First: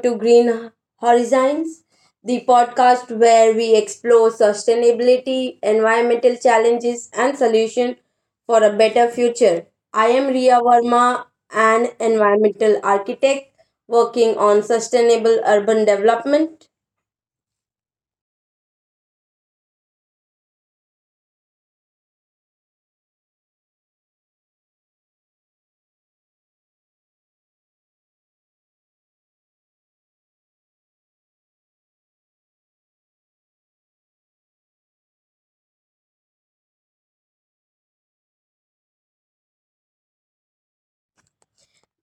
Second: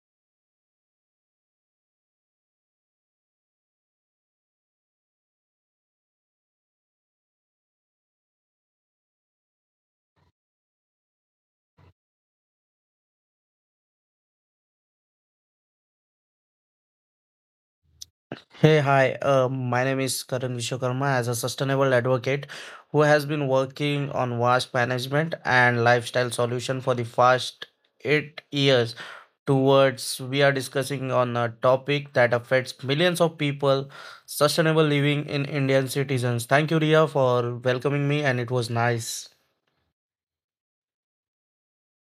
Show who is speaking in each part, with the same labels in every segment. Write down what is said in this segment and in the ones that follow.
Speaker 1: to Green Horizons, the podcast where we explore sustainability, environmental challenges, and solutions for a better future. I am Riya Verma, an environmental architect working on sustainable urban development.
Speaker 2: Hey, hi. My name is Karan Vishwakarma as a sustainable advocate who has been working on waste management and lifestyle solution for the past 8 years. Towards we are discussing on a topic that affects millions of people, sustainable living in Indian citizens. Thank you, Ria, for welcoming me, and it was nice.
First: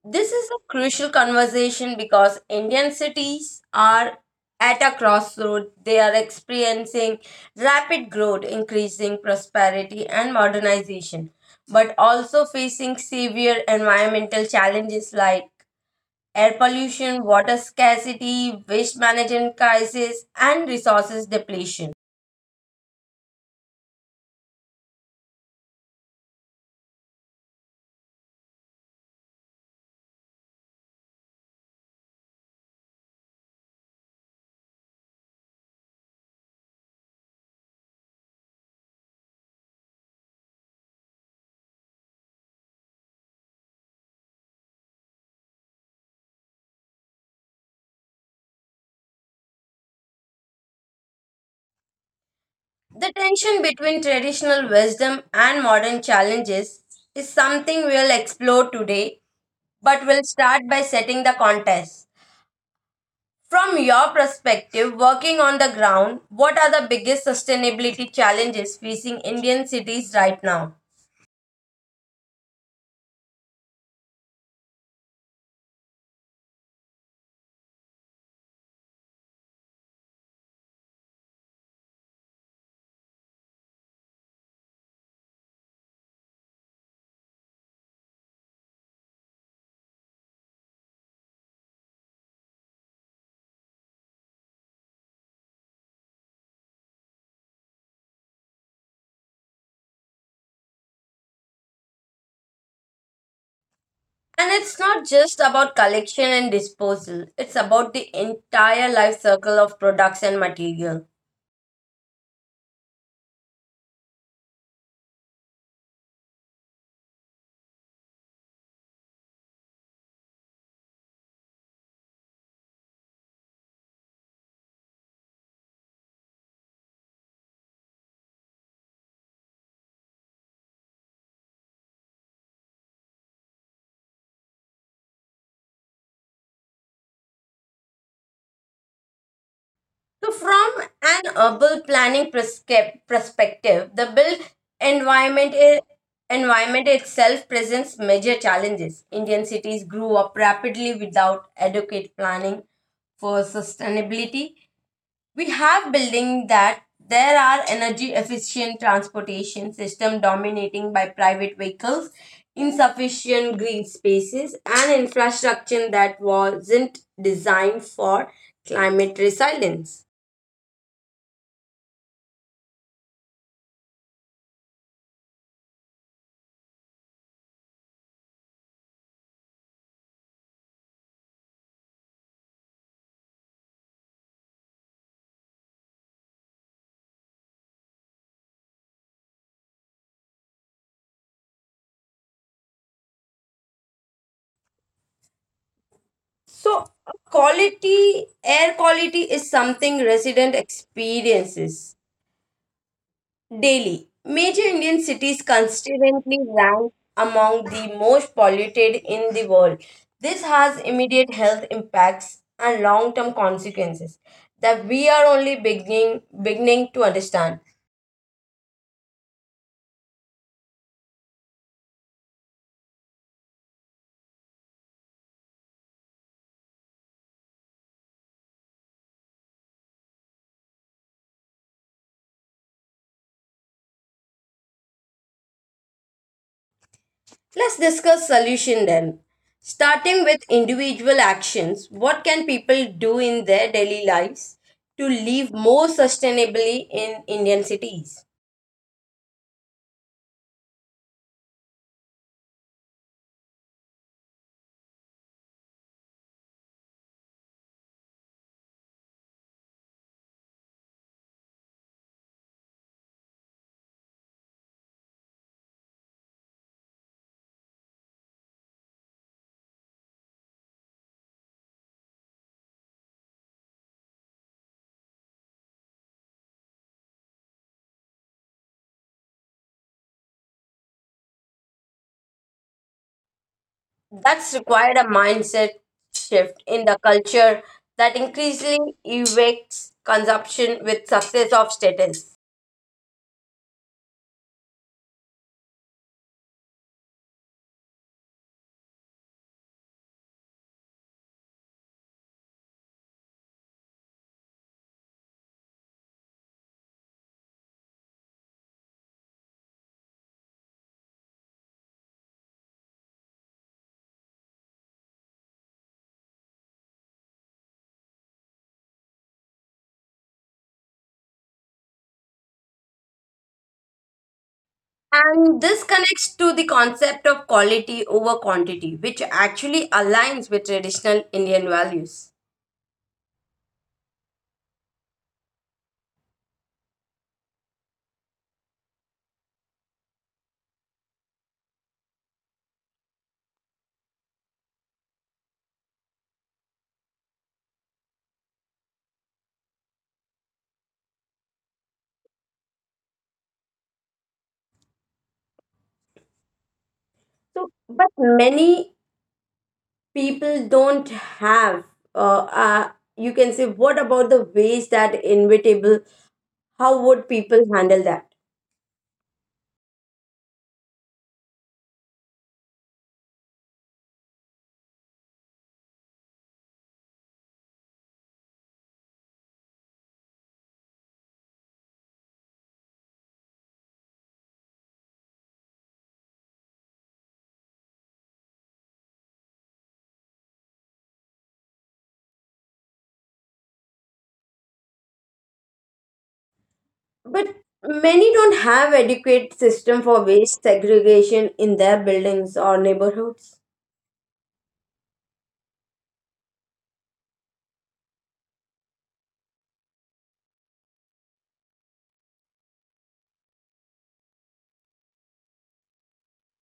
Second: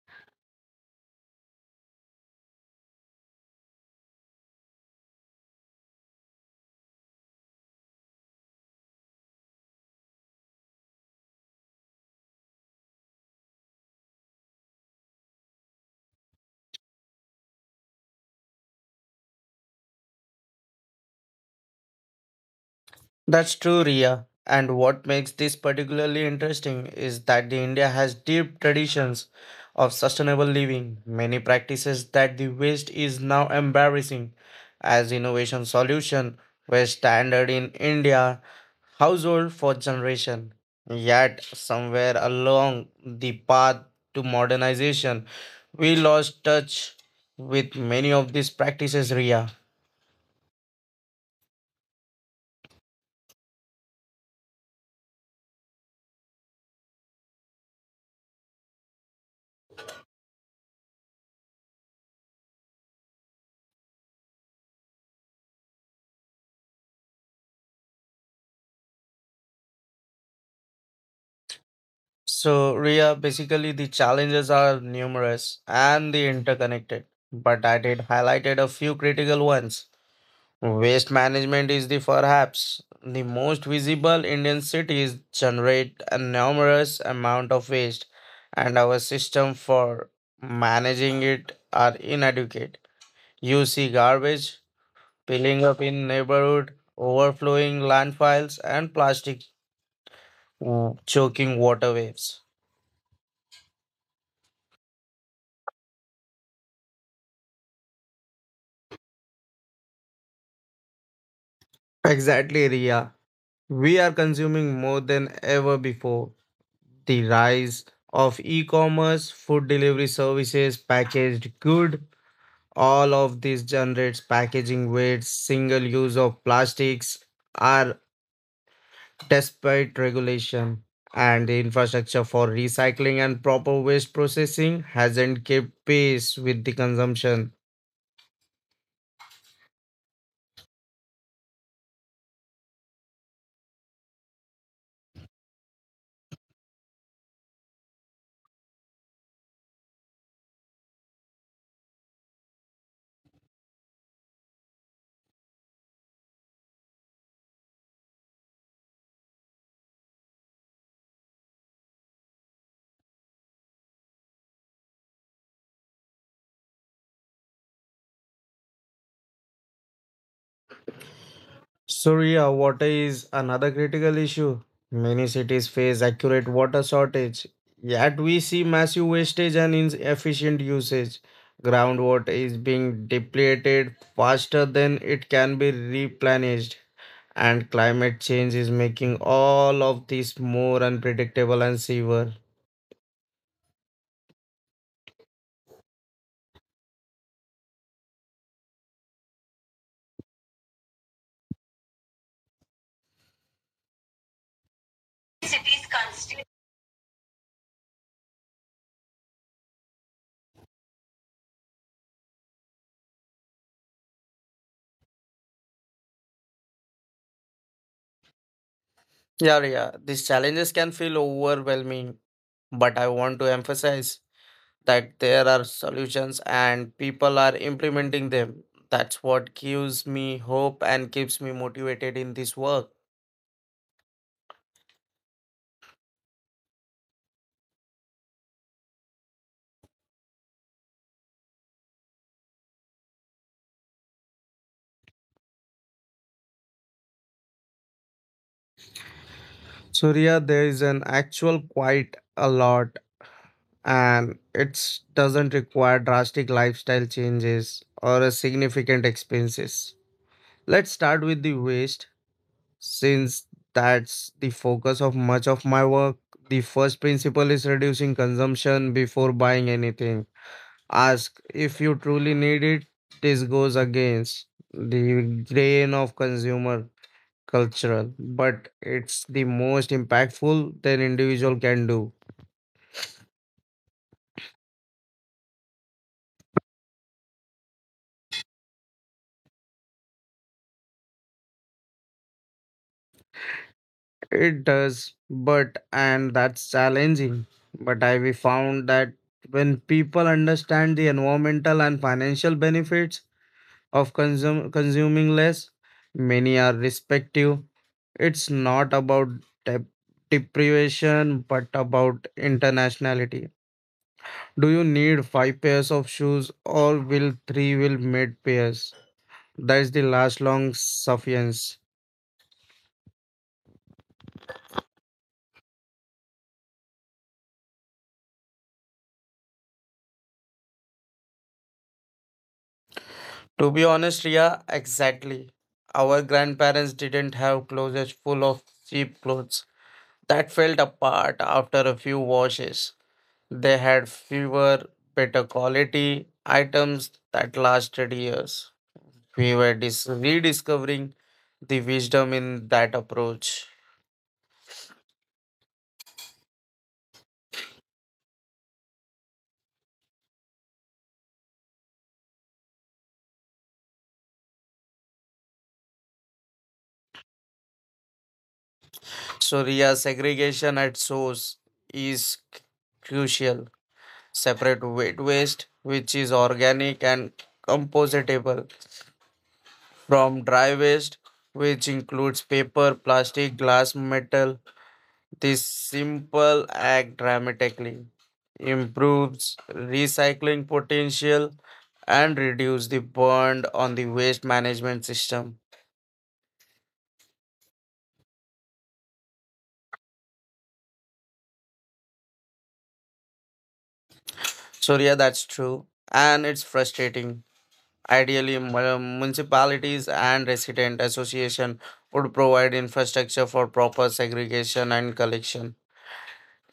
Speaker 1: This is a crucial conversation because Indian cities are at a crossroad. They are experiencing rapid growth, increasing prosperity, and modernization, but also facing severe environmental challenges like air pollution, water scarcity, waste management crisis, and resources depletion.
Speaker 2: That's true, Ria. And what makes this particularly interesting is that the India has deep traditions of sustainable living, many practices that the West is now embarrassing as innovation solution were standard in India household for generation. Yet somewhere along the path to modernization, we lost touch with many of these practices, Ria.
Speaker 1: The tension between traditional wisdom and modern challenges is something we'll explore today, but we'll start by setting the context. From your perspective, working on the ground, what are the biggest sustainability challenges facing Indian cities right now?
Speaker 2: So, Ria, basically the challenges are numerous and the interconnected, but I did highlighted a few critical ones. Waste management is the perhaps the most visible Indian cities generate a numerous amount of waste, and our system for managing it are inadequate. You see garbage piling up in neighborhood, overflowing landfills, and plastic choking water waves.
Speaker 1: And it's not just about collection and disposal, it's about the entire life cycle of products and material.
Speaker 2: Exactly, Ria. We are consuming more than ever before. The rise of e commerce, food delivery services, packaged good, all of this generates packaging waste, single use of plastics are despite regulation. And the infrastructure for recycling and proper waste processing hasn't kept pace with the consumption.
Speaker 1: So, from an urban planning perspective, the built environment i- environment itself presents major challenges. Indian cities grew up rapidly without adequate planning for sustainability. We have building that there are energy efficient transportation system dominating by private vehicles, insufficient green spaces, and infrastructure that wasn't designed for climate resilience.
Speaker 2: Surya, water is another critical issue. Many cities face accurate water shortage, yet we see massive wastage and inefficient usage. Groundwater is being depleted faster than it can be replenished, and climate change is making all of this more unpredictable and severe.
Speaker 1: So, quality air quality is something resident experiences daily. Major Indian cities consistently rank among the most polluted in the world. This has immediate health impacts and long-term consequences that we are only beginning to understand.
Speaker 2: Yeah, yeah, these challenges can feel overwhelming, but I want to emphasize that there are solutions and people are implementing them. That's what gives me hope and keeps me motivated in this work.
Speaker 1: Let's discuss solution then. Starting with individual actions, what can people do in their daily lives to live more sustainably in Indian cities?
Speaker 2: So yeah, there is an actual quite a lot and it doesn't require drastic lifestyle changes or a significant expenses. Let's start with the waste since that's the focus of much of my work. The first principle is reducing consumption before buying anything. Ask if you truly need it. This goes against the grain of consumer cultural, but it's the most impactful that individual can do.
Speaker 1: That's required a mindset shift in the culture that increasingly equates consumption with success of status.
Speaker 2: It does, but and that's challenging. But I we found that when people understand the environmental and financial benefits of consuming less, many are respective. It's not about dep- deprivation, but about internationality. Do you need five pairs of shoes or will three will made pairs? That is the last long suffice.
Speaker 1: And this connects to the concept of quality over quantity, which actually aligns with traditional Indian values.
Speaker 2: To be honest, Ria, exactly. Our grandparents didn't have closets full of cheap clothes that fell apart after a few washes. They had fewer, better quality items that lasted years. We were rediscovering the wisdom in that approach.
Speaker 1: So, but many people don't have uh, uh you can say, what about the waste that inevitable, how would people handle that?
Speaker 2: So, yeah, segregation at source is crucial. Separate wet waste, which is organic and compostable, from dry waste, which includes paper, plastic, glass, metal. This simple act dramatically improves recycling potential and reduce the burn on the waste management system.
Speaker 1: But many don't have adequate system for waste segregation in their buildings or neighborhoods.
Speaker 2: So, yeah, that's true. And it's frustrating. Ideally, municipalities and resident association would provide infrastructure for proper segregation and collection.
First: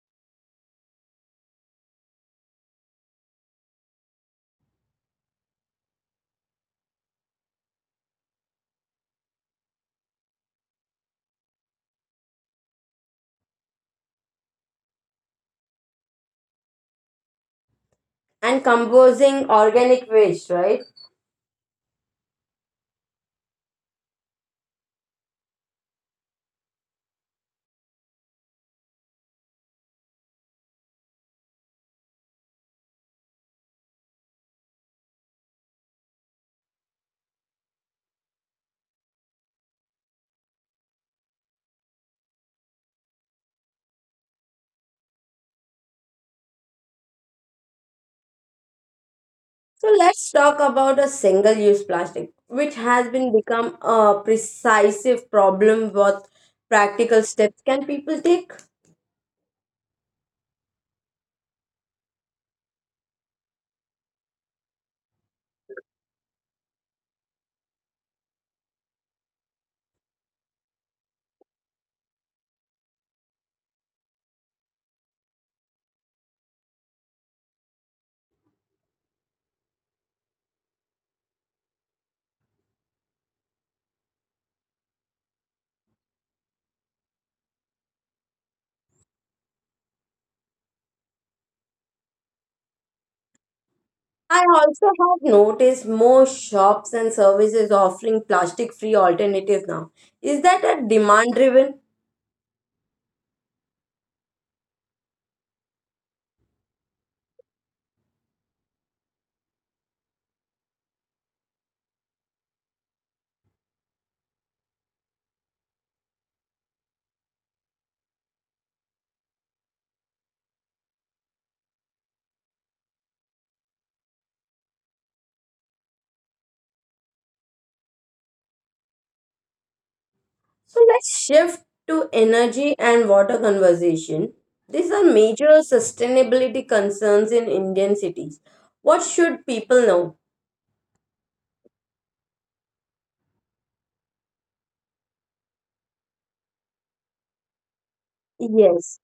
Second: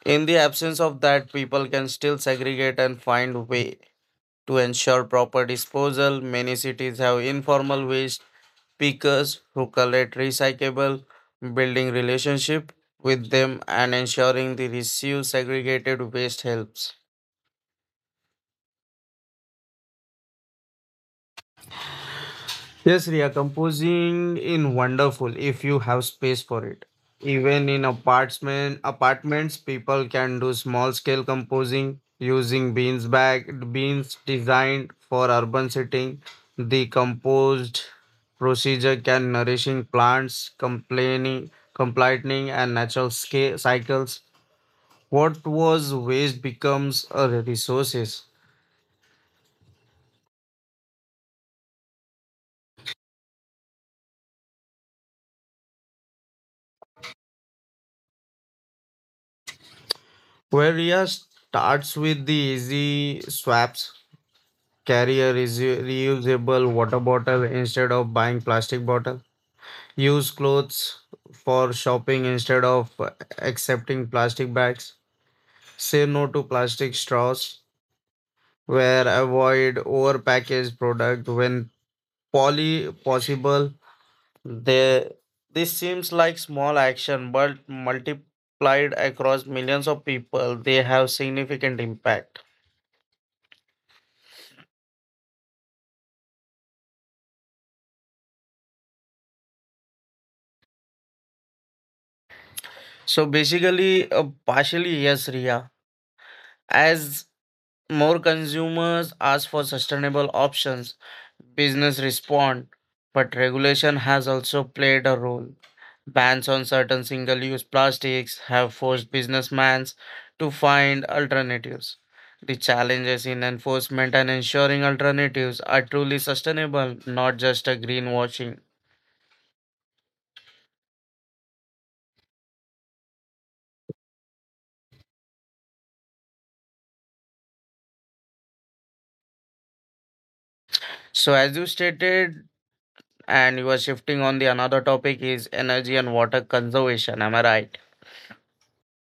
Speaker 2: In the absence of that, people can still segregate and find way to ensure proper disposal. Many cities have informal waste pickers who collect recyclable, building relationship with them and ensuring the reuse segregated waste helps.
Speaker 1: And composing organic waste, right?
Speaker 2: Yes, Ria. Composing in wonderful if you have space for it. Even in apartments, people can do small scale composing using beans bag beans designed for urban setting. The composed procedure can nourishing plants, complaining, completing, and natural scale cycles. What was waste becomes a resources.
Speaker 1: So let's talk about a single use plastic, which has been become a precise problem. What practical steps can people take?
Speaker 2: Where Riya starts with the easy swaps. Carry a reusable water bottle instead of buying plastic bottle. Use clothes for shopping instead of accepting plastic bags. Say no to plastic straws. Where avoid overpackaged product when poly possible. They, this seems like small action, but multiplied across millions of people, they have significant impact.
Speaker 1: I also have noticed more shops and services offering plastic free alternatives now. Is that a demand driven?
Speaker 2: So basically, partially yes, Ria. As more consumers ask for sustainable options, business respond, but regulation has also played a role. Bans on certain single-use plastics have forced businessmen to find alternatives. The challenges in enforcement and ensuring alternatives are truly sustainable, not just a greenwashing.
Speaker 1: So let's shift to energy and water conversation. These are major sustainability concerns in Indian cities. What should people know?
Speaker 2: So, as you stated, and you are shifting on the another topic is energy and water conservation. Am I right?
Speaker 1: Yes.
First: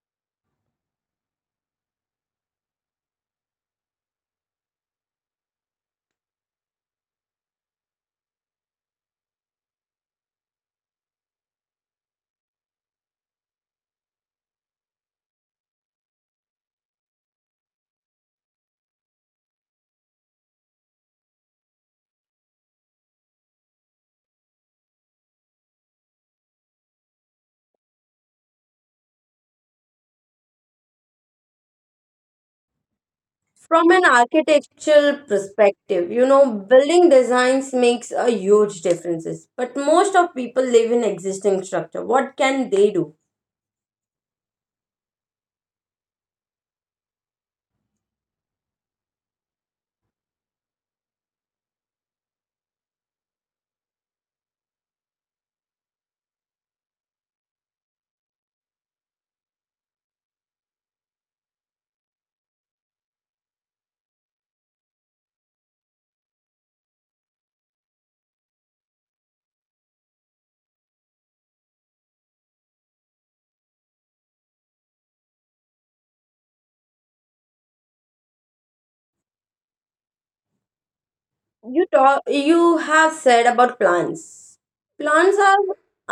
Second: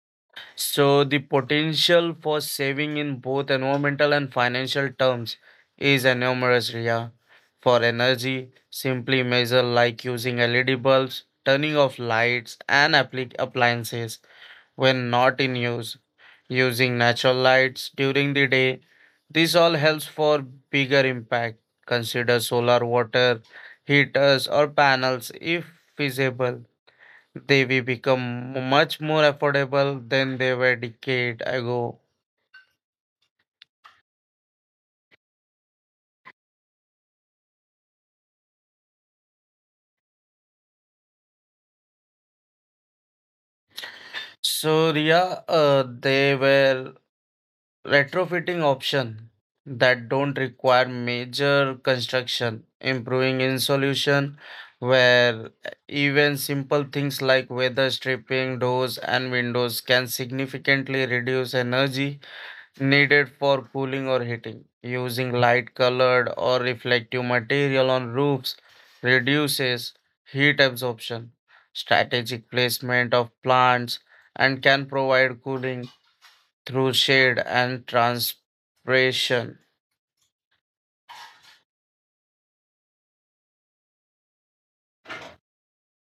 Speaker 2: So the potential for saving in both environmental and financial terms is enormous, Ria. For energy, simply measure like using LED bulbs, turning off lights and appliances when not in use, using natural lights during the day. This all helps for bigger impact. Consider solar water heaters or panels if feasible they will become much more affordable than they were decade ago.
Speaker 1: From an architectural perspective, you know, building designs makes a huge differences. But most of people live in existing structure. What can they do?
Speaker 2: So yeah, they were retrofitting option that don't require major construction, improving insulation where even simple things like weather stripping doors and windows can significantly reduce energy needed for cooling or heating. Using light colored or reflective material on roofs reduces heat absorption, strategic placement of plants, and can provide cooling through shade and transpiration.
Speaker 1: You talk. You have said about plants. Plants are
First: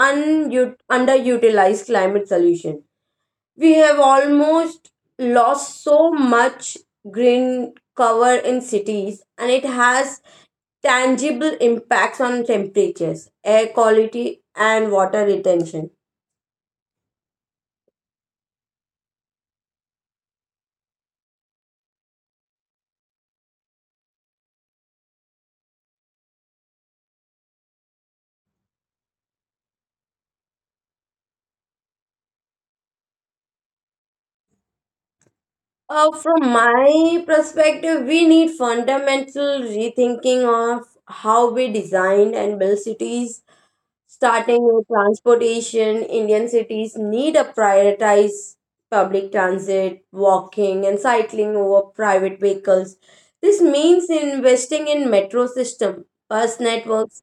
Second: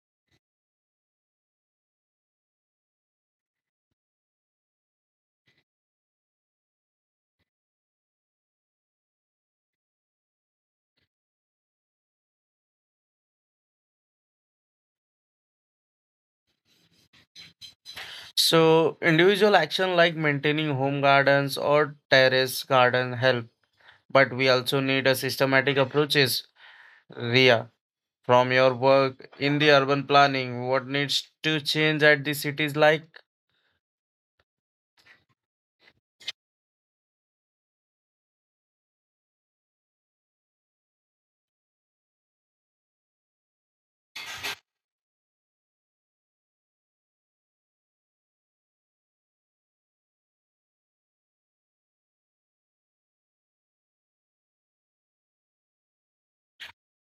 Speaker 1: underutilized climate solution. We have almost lost so much green cover in cities, and it has tangible impacts on temperatures, air quality, and water retention.
Speaker 2: So, individual action like maintaining home gardens or terrace garden help, but we also need a systematic approaches. Ria, from your work in the urban planning what needs to change at the cities like
Speaker 1: From my perspective, we need fundamental rethinking of how we design and build cities, starting with transportation. Indian cities need to prioritize public transit, walking, and cycling over private vehicles. This means investing in metro system, bus networks,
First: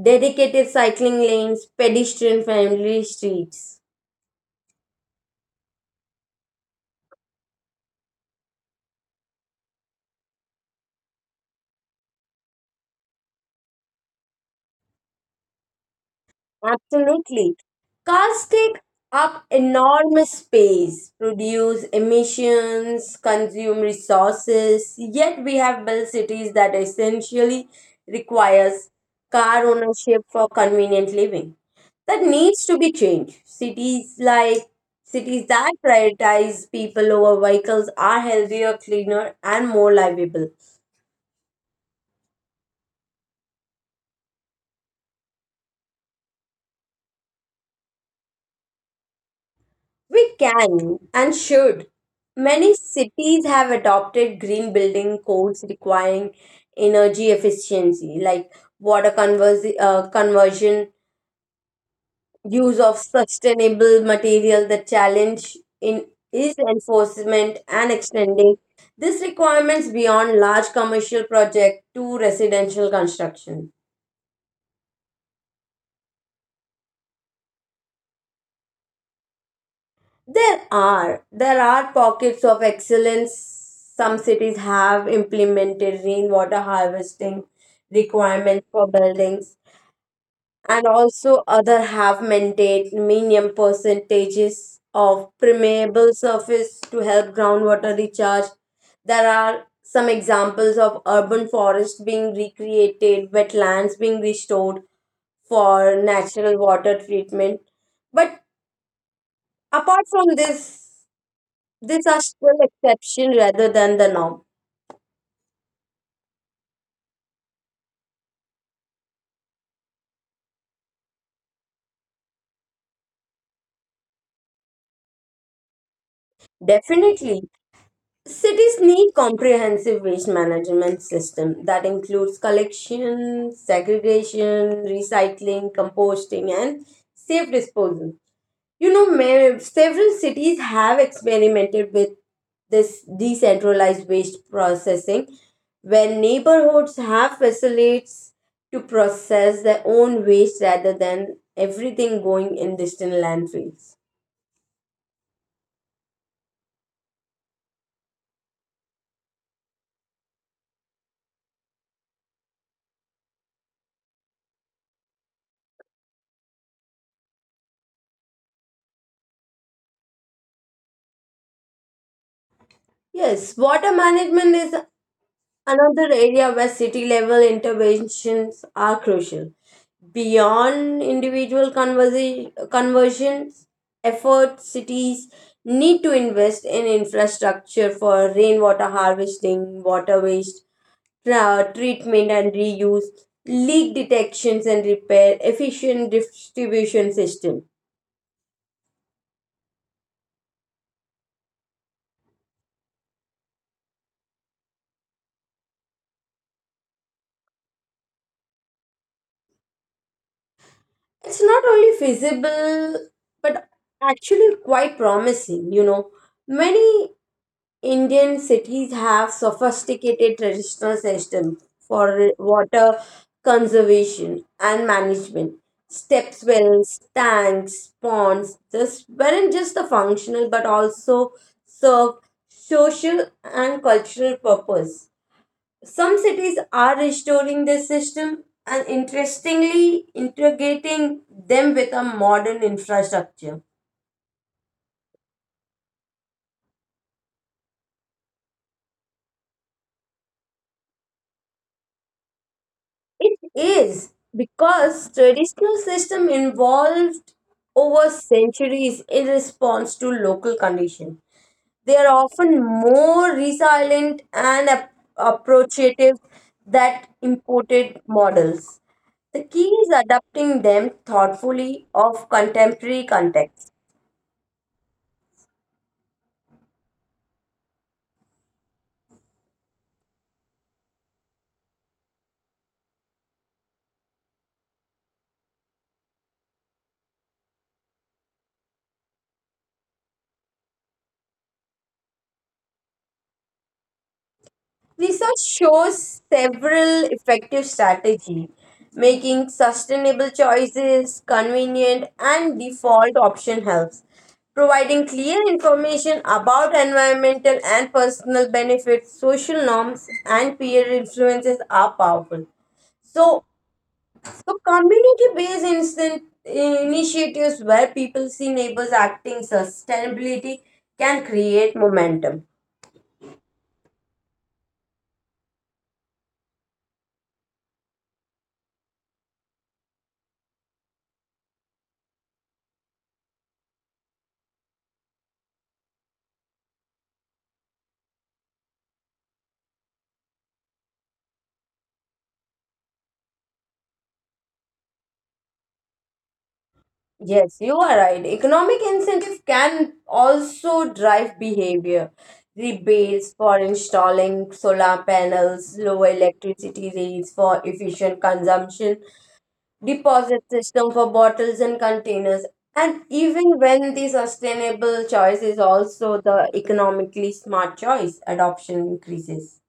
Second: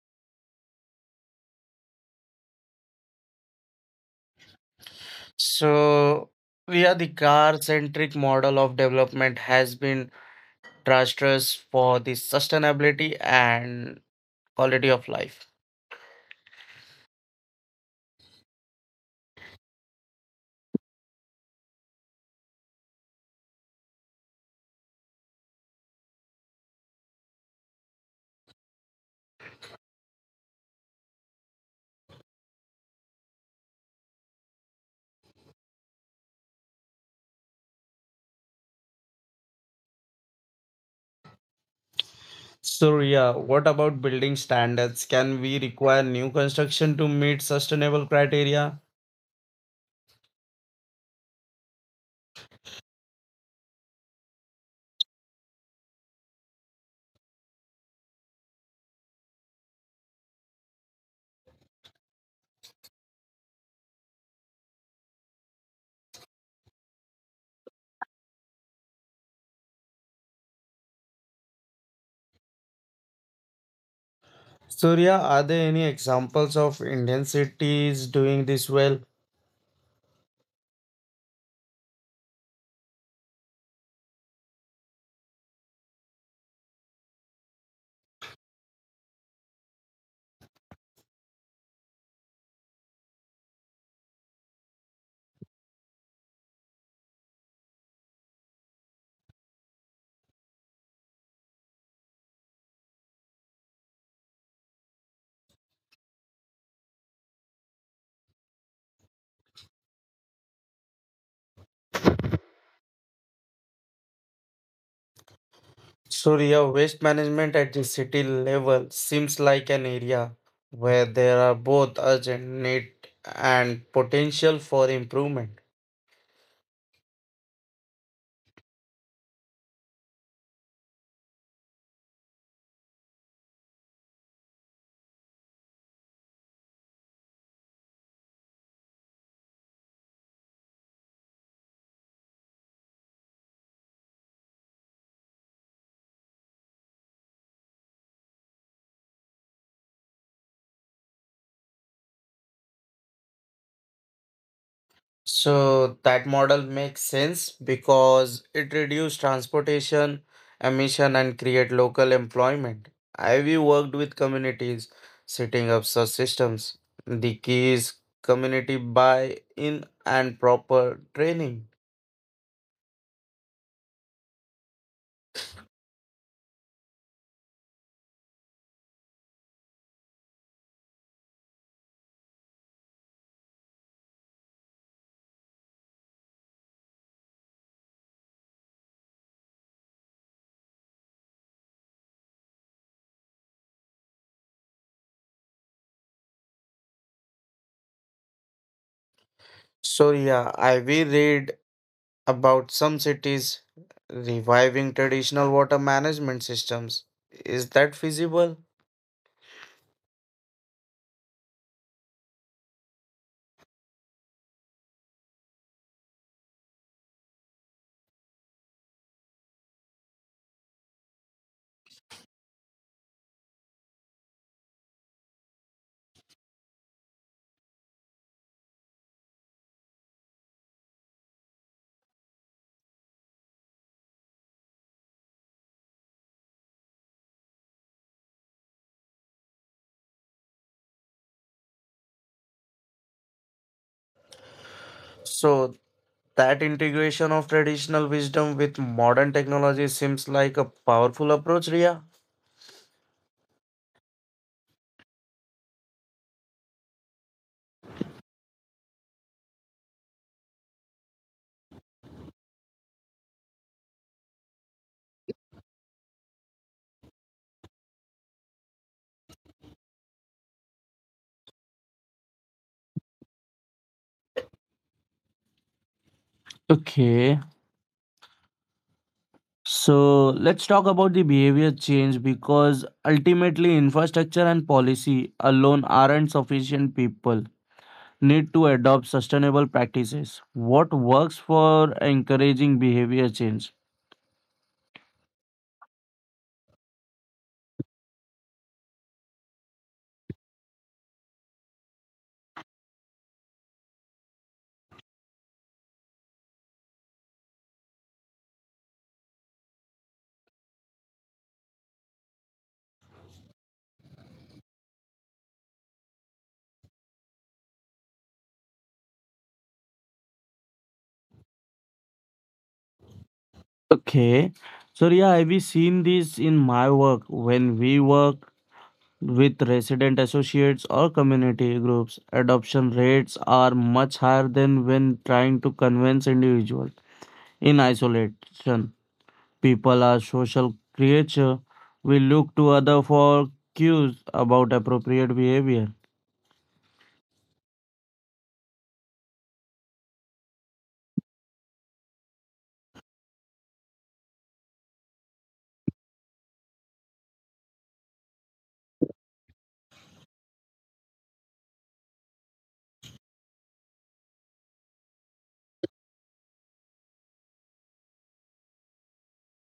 Speaker 1: dedicated cycling lanes, pedestrian-friendly streets.
Speaker 2: so yeah the car centric model of development has been disastrous for the sustainability and quality of life.
Speaker 1: Absolutely. Cars take up enormous space, produce emissions, consume resources, yet we have built cities that essentially requires car ownership for convenient living. That needs to be changed. Cities that prioritize people over vehicles are healthier, cleaner and more livable.
Speaker 2: So yeah, what about building standards, can we require new construction to meet sustainable criteria?
Speaker 1: We can and should. Many cities have adopted green building codes requiring energy efficiency, like conversion, use of sustainable material. The challenge in is enforcement and extending these requirements beyond large commercial project to residential construction.
Speaker 2: Surya, are there any examples of Indian cities doing this well?
Speaker 1: There are. There are pockets of excellence. Some cities have implemented rainwater harvesting requirements for buildings, and also other have maintained minimum percentages of permeable surface to help groundwater recharge. There are some examples of urban forests being recreated, wetlands being restored for natural water treatment. But apart from this, these are still exception rather than the norm.
Speaker 2: So, yeah, waste management at the city level seems like an area where there are both urgent need and potential for improvement.
Speaker 1: Definitely, cities need comprehensive waste management system that includes collection, segregation, recycling, composting, and safe disposal. You know, several cities have experimented with this decentralized waste processing, where neighborhoods have facilities to process their own waste rather than everything going in distant landfills.
Speaker 2: So, that model makes sense because it reduces transportation emission and create local employment. I've worked with communities setting up such systems. The key is community buy-in and proper training.
Speaker 1: Yes, water management is another area where city level interventions are crucial. Beyond individual conversions efforts, cities need to invest in infrastructure for rainwater harvesting, water waste treatment and reuse, leak detections and repair, efficient distribution system.
Speaker 2: So yeah, I will read about some cities reviving traditional water management systems. Is that feasible?
Speaker 1: It's not only feasible but actually quite promising, you know. Many Indian cities have sophisticated traditional systems for water conservation and management. Step wells, tanks, ponds, this weren't just the functional but also serve social and cultural purpose. Some cities are restoring this system and interestingly integrating them with a modern infrastructure.
Speaker 2: So, that integration of traditional wisdom with modern technology seems like a powerful approach, Ria.
Speaker 1: It is because traditional system evolved over centuries in response to local conditions. They are often more resilient and approachative than imported models. The key is adapting them thoughtfully of contemporary context.
Speaker 2: Okay, so let's talk about the behavior change because ultimately infrastructure and policy alone aren't sufficient. People need to adopt sustainable practices. What works for encouraging behavior change?
Speaker 1: Research shows several effective strategies, making sustainable choices convenient and default option helps. Providing clear information about environmental and personal benefits, social norms, and peer influences are powerful. So, so community-based instant initiatives where people see neighbors acting sustainability can create momentum.
Speaker 2: Okay. So yeah, I've seen this in my work when we work with resident associates or community groups. Adoption rates are much higher than when trying to convince individuals in isolation. People are social creature. We look to other for cues about appropriate behavior.
Speaker 1: Yes, you are right. Economic incentive can also drive behavior. Rebates for installing solar panels, lower electricity rates for efficient consumption, deposit system for bottles and containers. And even when the sustainable choice is also the economically smart choice, adoption increases.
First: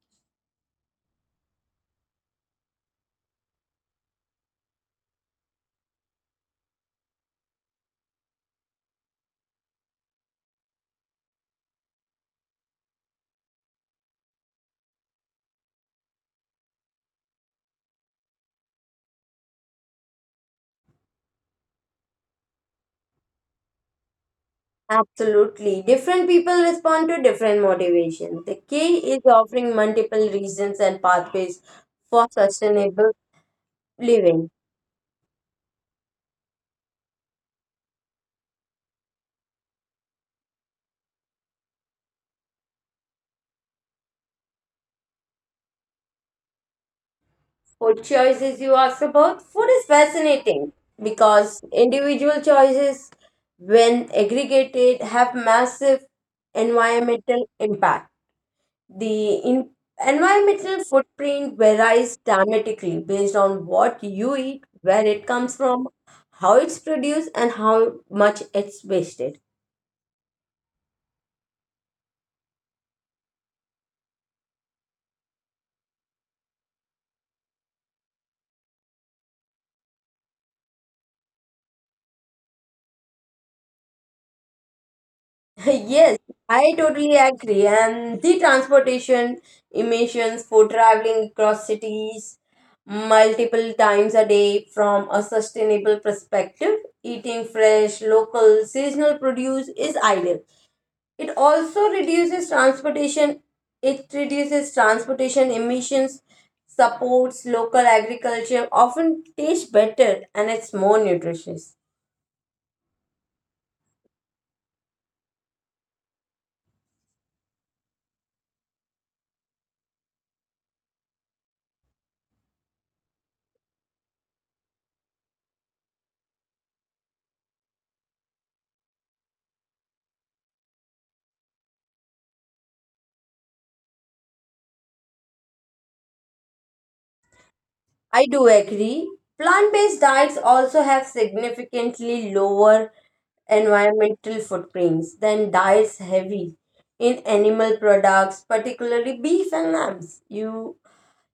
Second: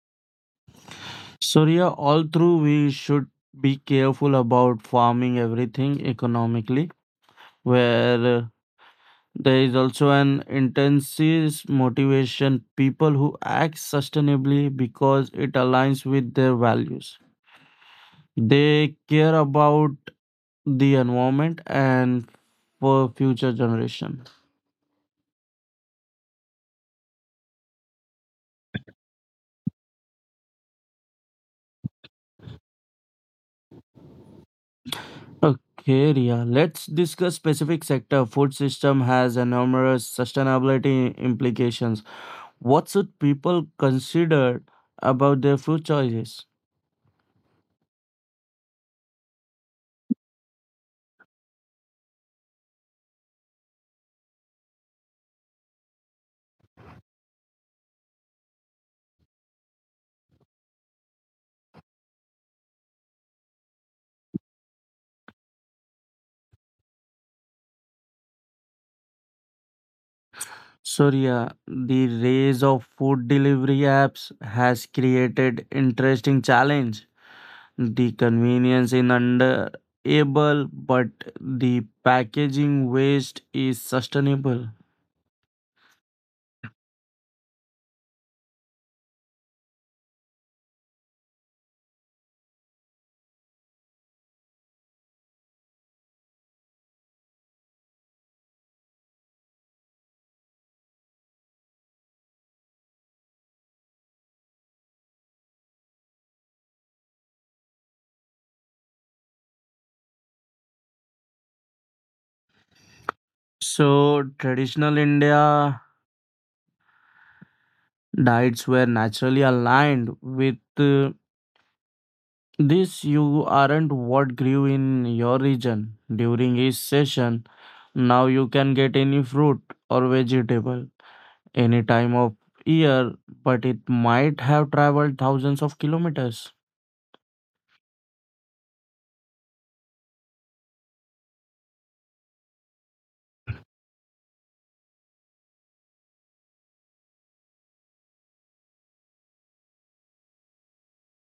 Speaker 2: So yeah, all through we should be careful about farming everything economically where there is also an intense motivation people who act sustainably because it aligns with their values. They care about the environment and for future generation.
Speaker 1: Absolutely. Different people respond to different motivations. The key is offering multiple reasons and pathways for sustainable living.
Speaker 2: Okay, Ria, let's discuss specific sector. Food system has enormous sustainability implications. What should people consider about their food choices?
Speaker 1: Food choices you asked about. Food is fascinating because individual choices, when aggregated, have massive environmental impact. The environmental footprint varies dramatically based on what you eat, where it comes from, how it's produced, and how much it's wasted.
Speaker 2: Surya, the rise of food delivery apps has created interesting challenge. The convenience in under able, but the packaging waste is sustainable.
Speaker 1: Yes, I totally agree. And the transportation emissions for traveling across cities multiple times a day, from a sustainable perspective, eating fresh, local, seasonal produce is ideal. It also reduces transportation, it reduces transportation emissions, supports local agriculture, often tastes better and it's more nutritious.
Speaker 2: So traditional India diets were naturally aligned with this. You aren't what grew in your region during each session. Now you can get any fruit or vegetable any time of year, but it might have traveled thousands of kilometers.
Speaker 1: I do agree. Plant based diets also have significantly lower environmental footprints than diets heavy in animal products, particularly beef and lambs. You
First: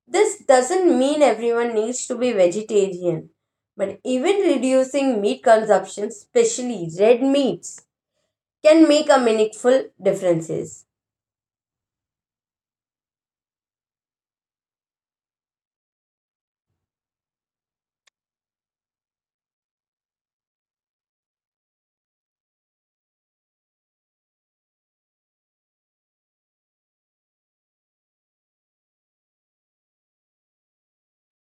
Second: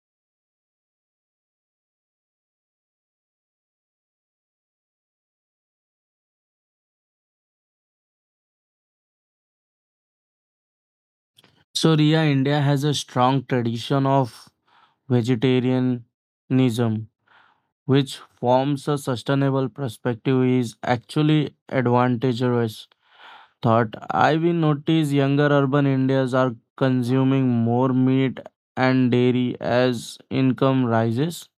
Speaker 1: this doesn't mean everyone needs to be vegetarian, but even reducing meat consumption, especially red meats, can make a meaningful differences.
Speaker 2: So, Ria, India has a strong tradition of vegetarianism, which forms a sustainable perspective is actually advantageous. Thought I will notice younger urban Indians are consuming more meat and dairy as income rises.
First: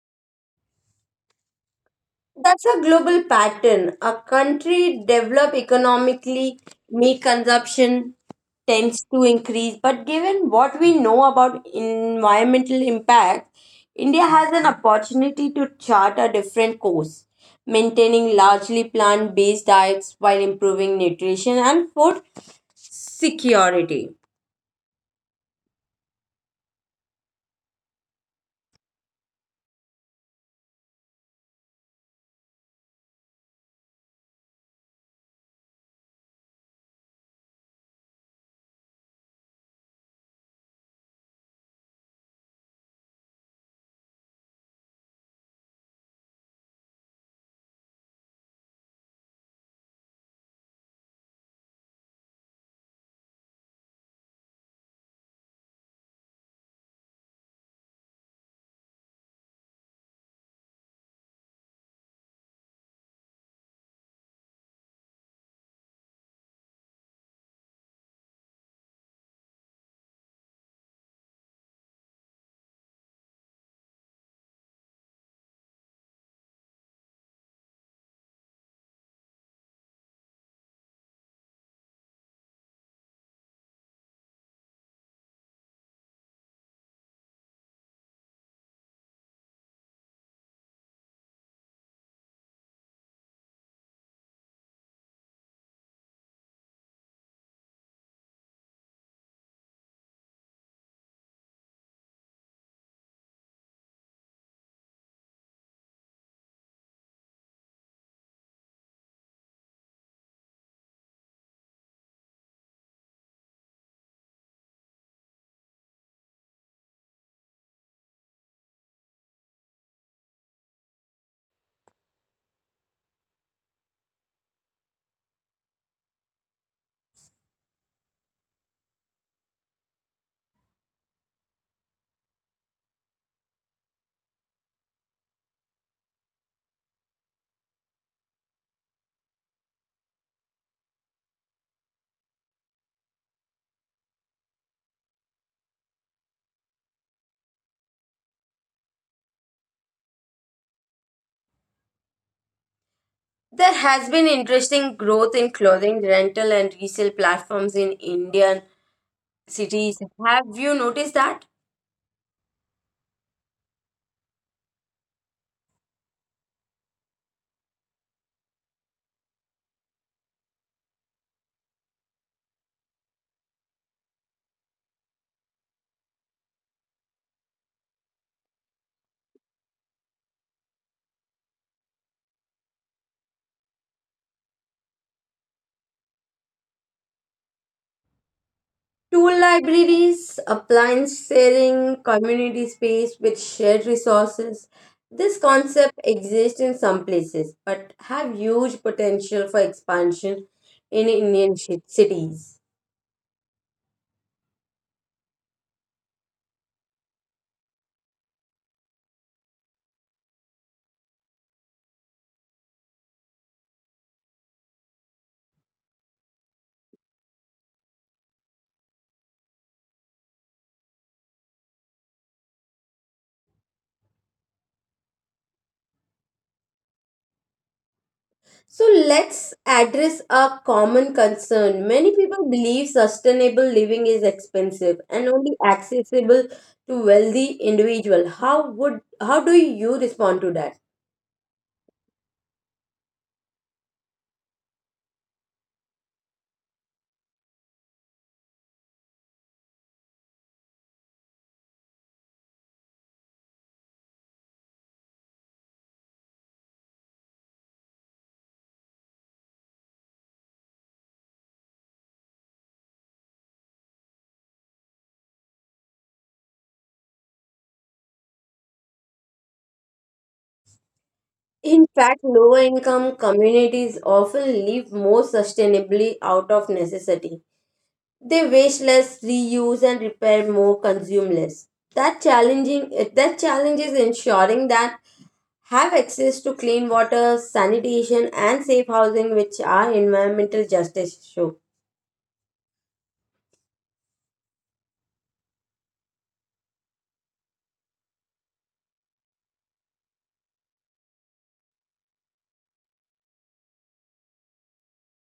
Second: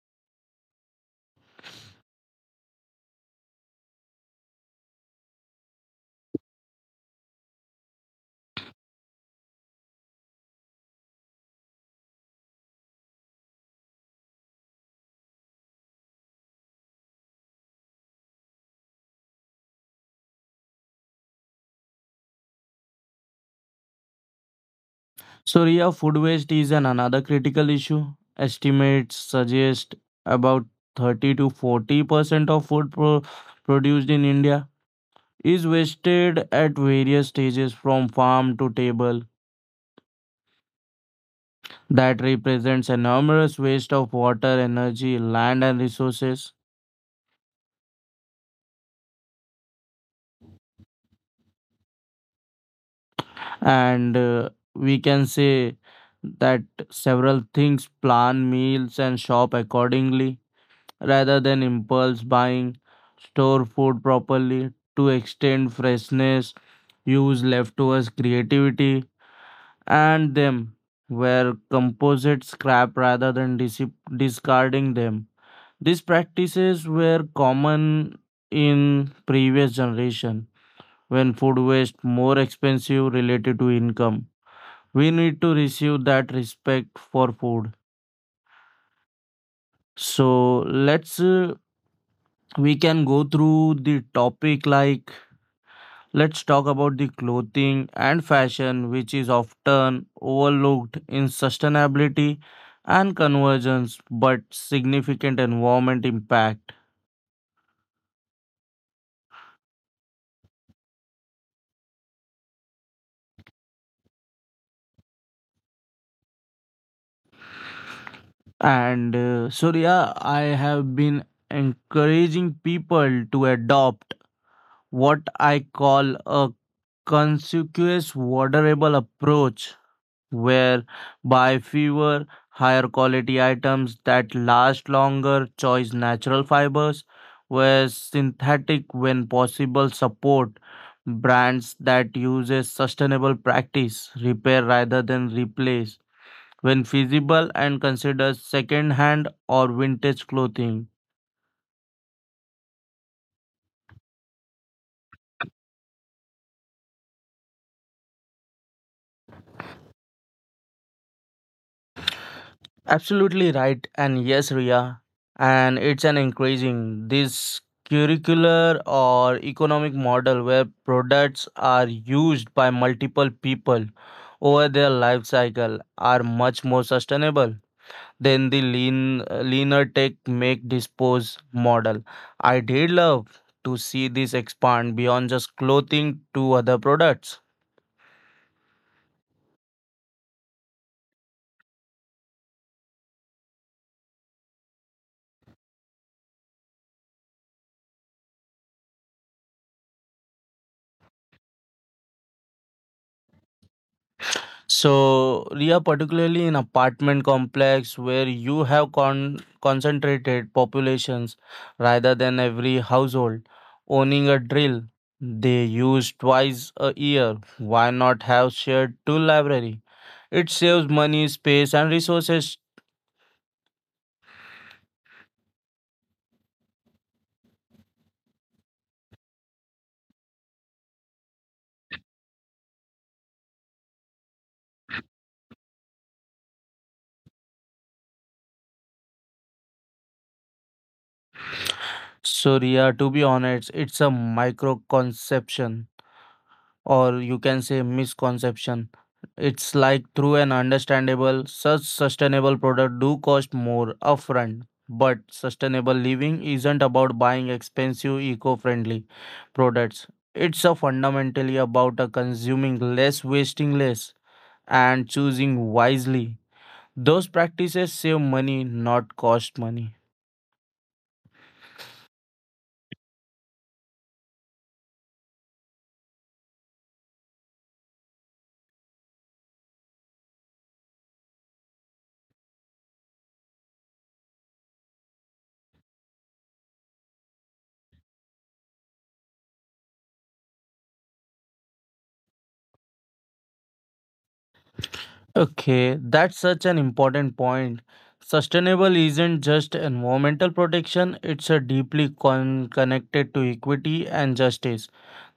Speaker 1: That's a global pattern. A country develop economically, meat consumption tends to increase. But given what we know about environmental impact, India has an opportunity to chart a different course, maintaining largely plant-based diets while improving nutrition and food security.
Speaker 2: So, Ria, food waste is an another critical issue. Estimates suggest about 30 to 40% of food produced in India is wasted at various stages from farm to table. That represents enormous waste of water, energy, land, and resources. And we can say that several things plan meals and shop accordingly rather than impulse buying. Store food properly to extend freshness, use leftovers creativity, and them where composite scrap rather than discarding them. These practices were common in previous generation when food waste more expensive related to income. We need to receive that respect for food. So let's we can go through the topic like Let's talk about the clothing and fashion, which is often overlooked in sustainability and convergence, but significant environment impact. And Surya, I have been encouraging people to adopt what I call a conspicuous, waterable approach where buy fewer, higher quality items that last longer. Choose natural fibers, where synthetic when possible support brands that uses sustainable practice, repair rather than replace when feasible and consider second hand or vintage clothing.
Speaker 1: There has been interesting growth in clothing rental and resale platforms in Indian cities. Have you noticed that?
Speaker 2: Absolutely right. And yes, Ria, and it's an increasing this curricular or economic model where products are used by multiple people over their life cycle are much more sustainable than the leaner take make dispose model. I did love to see this expand beyond just clothing to other products.
Speaker 1: Tool libraries, appliance sharing, community space with shared resources. This concept exists in some places but have huge potential for expansion in cities.
Speaker 2: So, Ria, particularly in apartment complex where you have concentrated populations rather than every household owning a drill they use twice a year, why not have shared two library? It saves money, space, and resources.
Speaker 1: So let's address a common concern. Many people believe sustainable living is expensive and only accessible to wealthy individuals. How do you respond to that?
Speaker 2: So, Ria, to be honest, it's a micro conception or you can say misconception. It's like through an understandable, such sustainable product do cost more upfront. But sustainable living isn't about buying expensive eco-friendly products. It's a fundamentally about a consuming less, wasting less, and choosing wisely. Those practices save money, not cost money.
Speaker 1: In fact, lower income communities often live more sustainably out of necessity. They waste less, reuse and repair more, consume less. That challenge is ensuring that have access to clean water, sanitation and safe housing, which are environmental justice issue.
Speaker 2: Okay, that's such an important point. Sustainable isn't just environmental protection, it's a deeply connected to equity and justice.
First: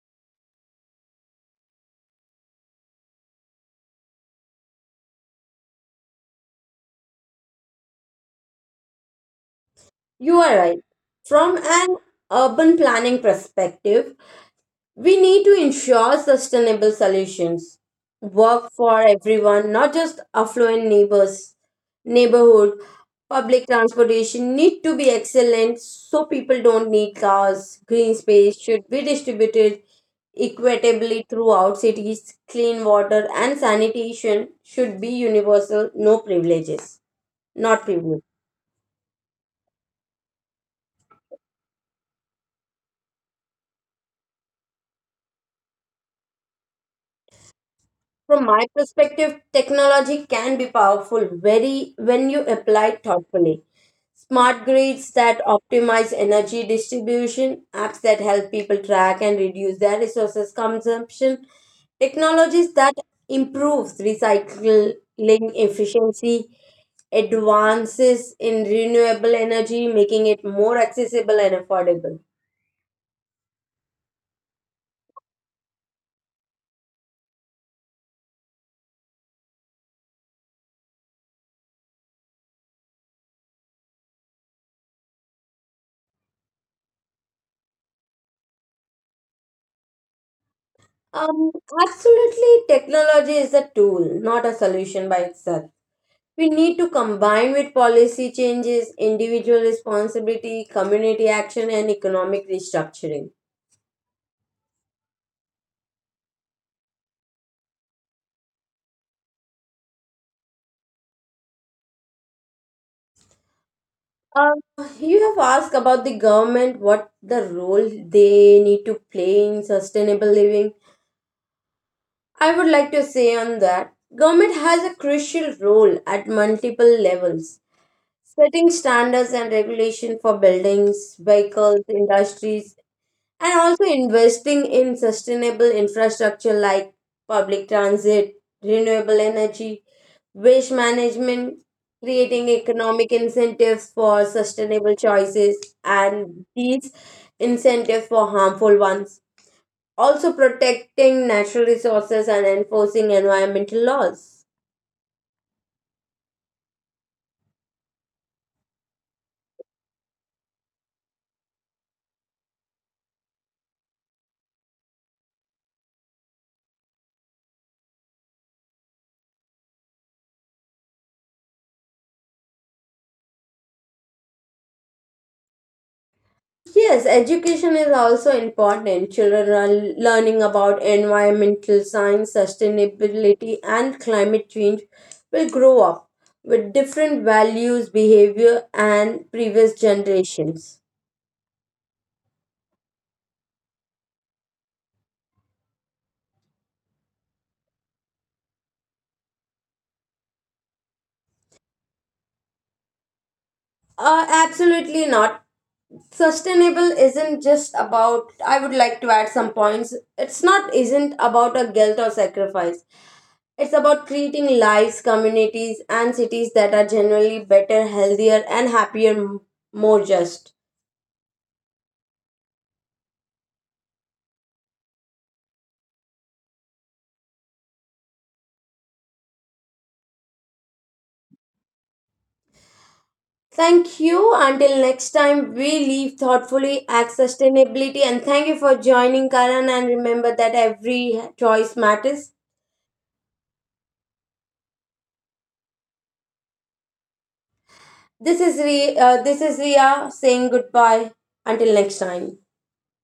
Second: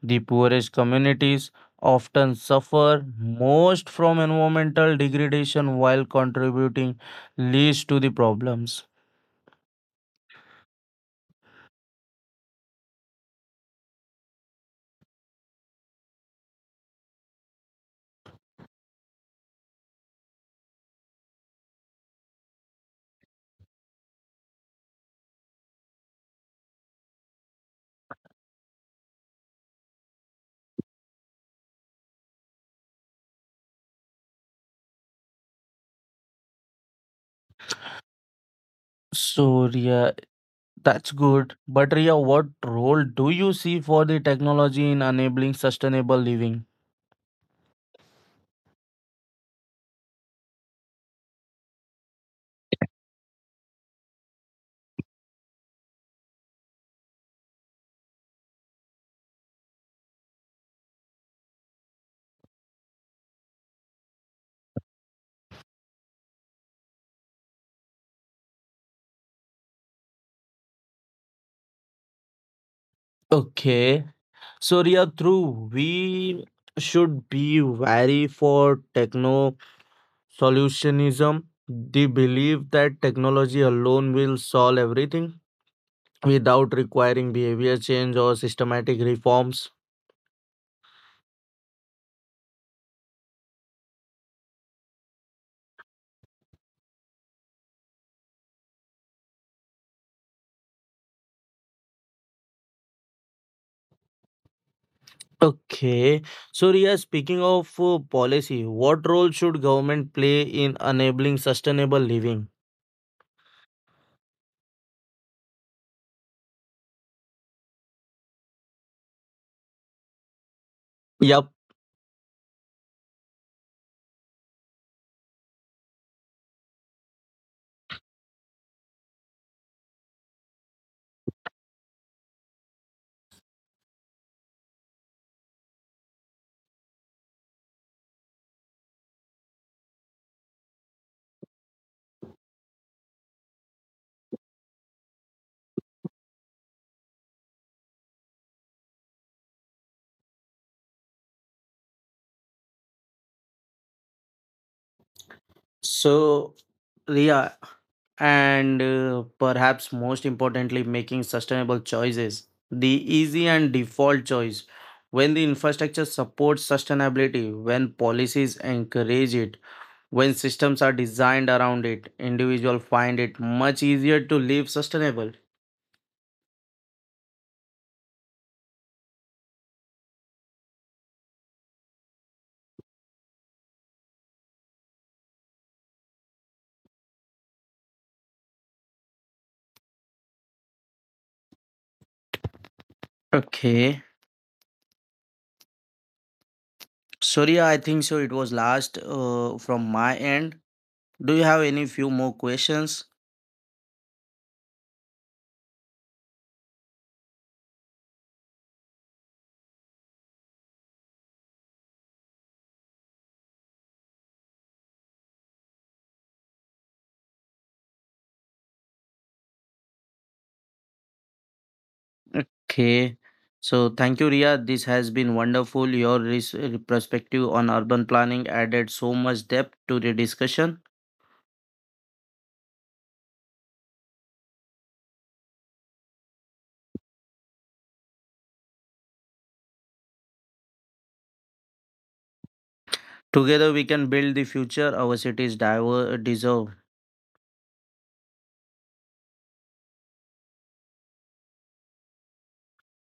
Speaker 2: The poorest communities often suffer most from environmental degradation while contributing least to the problems.
Speaker 1: You are right. From an urban planning perspective, we need to ensure sustainable solutions work for everyone, not just affluent neighbors. Neighborhood public transportation need to be excellent so people don't need cars. Green space should be distributed equitably throughout cities. Clean water and sanitation should be universal, no privileges, not privilege.
Speaker 2: So, Ria, that's good. But, Ria, what role do you see for the technology in enabling sustainable living?
Speaker 1: From my perspective, technology can be powerful very when you apply it thoughtfully. Smart grids that optimize energy distribution, apps that help people track and reduce their resources consumption, technologies that improves recycling efficiency, advances in renewable energy, making it more accessible and affordable.
Speaker 2: Okay. So Ria, true. We should be wary for techno solutionism, the belief that technology alone will solve everything without requiring behavior change or systematic reforms.
Speaker 1: Um, Absolutely, technology is a tool, not a solution by itself. We need to combine with policy changes, individual responsibility, community action, and economic restructuring.
Speaker 2: Okay. So Ria, speaking of policy, what role should government play in enabling sustainable living?
Speaker 1: Uh, you have asked about the government, what the role they need to play in sustainable living.
Speaker 2: Yep.
Speaker 1: I would like to say on that, government has a crucial role at multiple levels, setting standards and regulation for buildings, vehicles, industries, and also investing in sustainable infrastructure like public transit, renewable energy, waste management, creating economic incentives for sustainable choices and these incentives for harmful ones. Also protecting natural resources and enforcing environmental laws.
Speaker 2: So, Ria, and perhaps most importantly making sustainable choices the easy and default choice when the infrastructure supports sustainability when policies encourage it when systems are designed around it individuals find it much easier to live sustainable.
Speaker 1: Yes, education is also important. Children are learning about environmental science, sustainability, and climate change will grow up with different values, behavior, and previous generations.
Speaker 2: Okay, Surya, I think so it was last from my end, do you have any few more questions?
Speaker 1: Absolutely not. Sustainable isn't just about, I would like to add some points. It's not, isn't about a guilt or sacrifice. It's about creating lives, communities, and cities that are generally better, healthier, and happier, more just.
Speaker 2: Okay. So thank you, Ria. This has been wonderful. Your perspective on urban planning added so much depth to the discussion.
Speaker 1: Thank you. Until next time, we live thoughtfully, act sustainability, and thank you for joining, Karan. And remember that every choice matters.
Speaker 2: Together, we can build the future our cities deserve.
Speaker 1: This is Ria saying goodbye. Until next time,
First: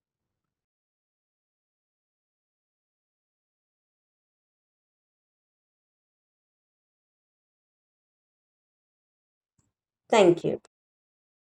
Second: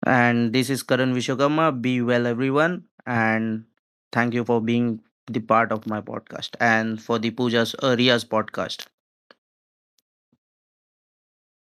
Speaker 2: And this is Karan Vishwakarma. Be well, everyone. And thank you for being the part of my podcast and for the Pooja's Ria's podcast.
Speaker 1: thank you.